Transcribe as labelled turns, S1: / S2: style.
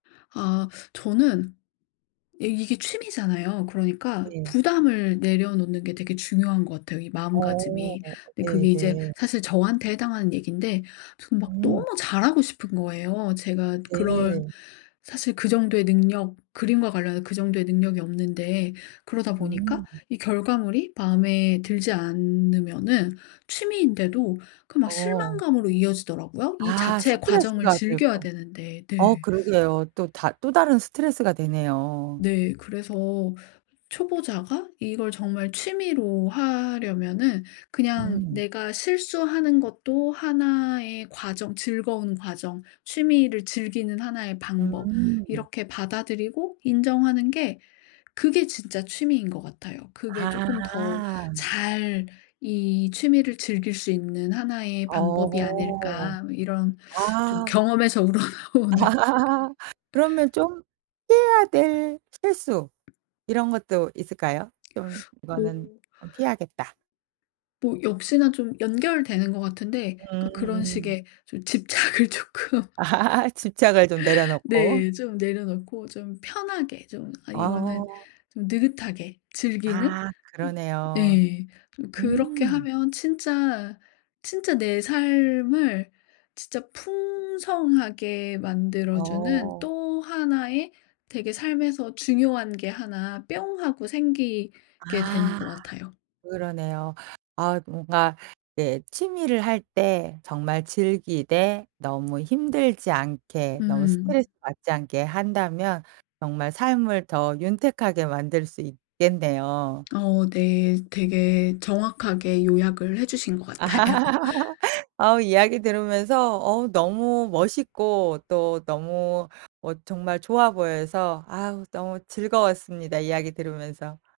S1: 아 저는 이 이게 취미잖아요. 그러니까
S2: 네.
S1: 부담을 내려놓는 게 되게 중요한 것 같아요, 이
S2: 어
S1: 마음가짐이. 근데 그게 이제
S2: 네네.
S1: 사실 저한테 해당하는 얘긴데 저는 막
S2: 음.
S1: 너무 잘하고 싶은 거예요. 제가 그런
S2: 네.
S1: 사실 그 정도의 능력 그림과 관련해서 그 정도의 능력이 없는데 그러다 보니까
S2: 음.
S1: 이 결과물이 마음에 들지 않으면은 취미인데도 그 막
S2: 어.
S1: 실망감으로 이어지더라고요. 이
S2: 아
S1: 자체의 과정을
S2: 스트레스가
S1: 즐겨야
S2: 되고
S1: 되는데.
S2: 어
S1: 네.
S2: 그러게요. 또 다 또 다른 스트레스가 되네요.
S1: 네. 그래서 초보자가 이걸 정말 취미로 하려면은 그냥
S2: 음.
S1: 내가 실수하는 것도 하나의 과정 즐거운 과정 취미를 즐기는 하나의 방법
S2: 음.
S1: 이렇게 받아들이고 인정하는 게 그게 진짜 취미인 것 같아요. 그게 쪼끔 더
S2: 아.
S1: 잘 이 취미를 즐길 수 있는 하나의 방법이
S2: 어.
S1: 아닐까. 뭐 이런 좀
S2: 아.
S1: 경험에서 우러나오는.
S2: 그러면 좀 피해야 될 실수 이런 것도 있을까요? 좀
S1: 뭐
S2: 이거는 아 피해야겠다.
S1: 뭐 역시나 좀 연결되는 것 같은데 그러니까 그런
S2: 음음.
S1: 식의 좀 집착을 쪼끔
S2: 집착을 좀 내려놓고.
S1: 네 좀 내려놓고 좀 편하게 좀 아 이거는
S2: 아.
S1: 좀 느긋하게 즐기는
S2: 아
S1: 음
S2: 그러네요.
S1: 예 좀 그렇게
S2: 음.
S1: 하면 진짜, 진짜 내 삶을 진짜 풍성하게 만들어 주는
S2: 어.
S1: 또 하나의 되게 삶에서 중요한 게 하나 뿅 하고 생기게 되는
S2: 아
S1: 것 같아요.
S2: 그러네요. 아 뭔가 이제 취미를 할 때 정말 즐기되 너무 힘들지 않게 너무
S1: 음.
S2: 스트레스받지 않게 한다면 정말 삶을 더 윤택하게 만들 수 있겠네요.
S1: 어 네. 되게 정확하게 요약을 해 주신 것 같아요.
S2: 어 이야기 들으면서 어 너무 멋있고 또 너무 어 정말 좋아 보여서 아 너무 즐거웠습니다, 이야기 들으면서.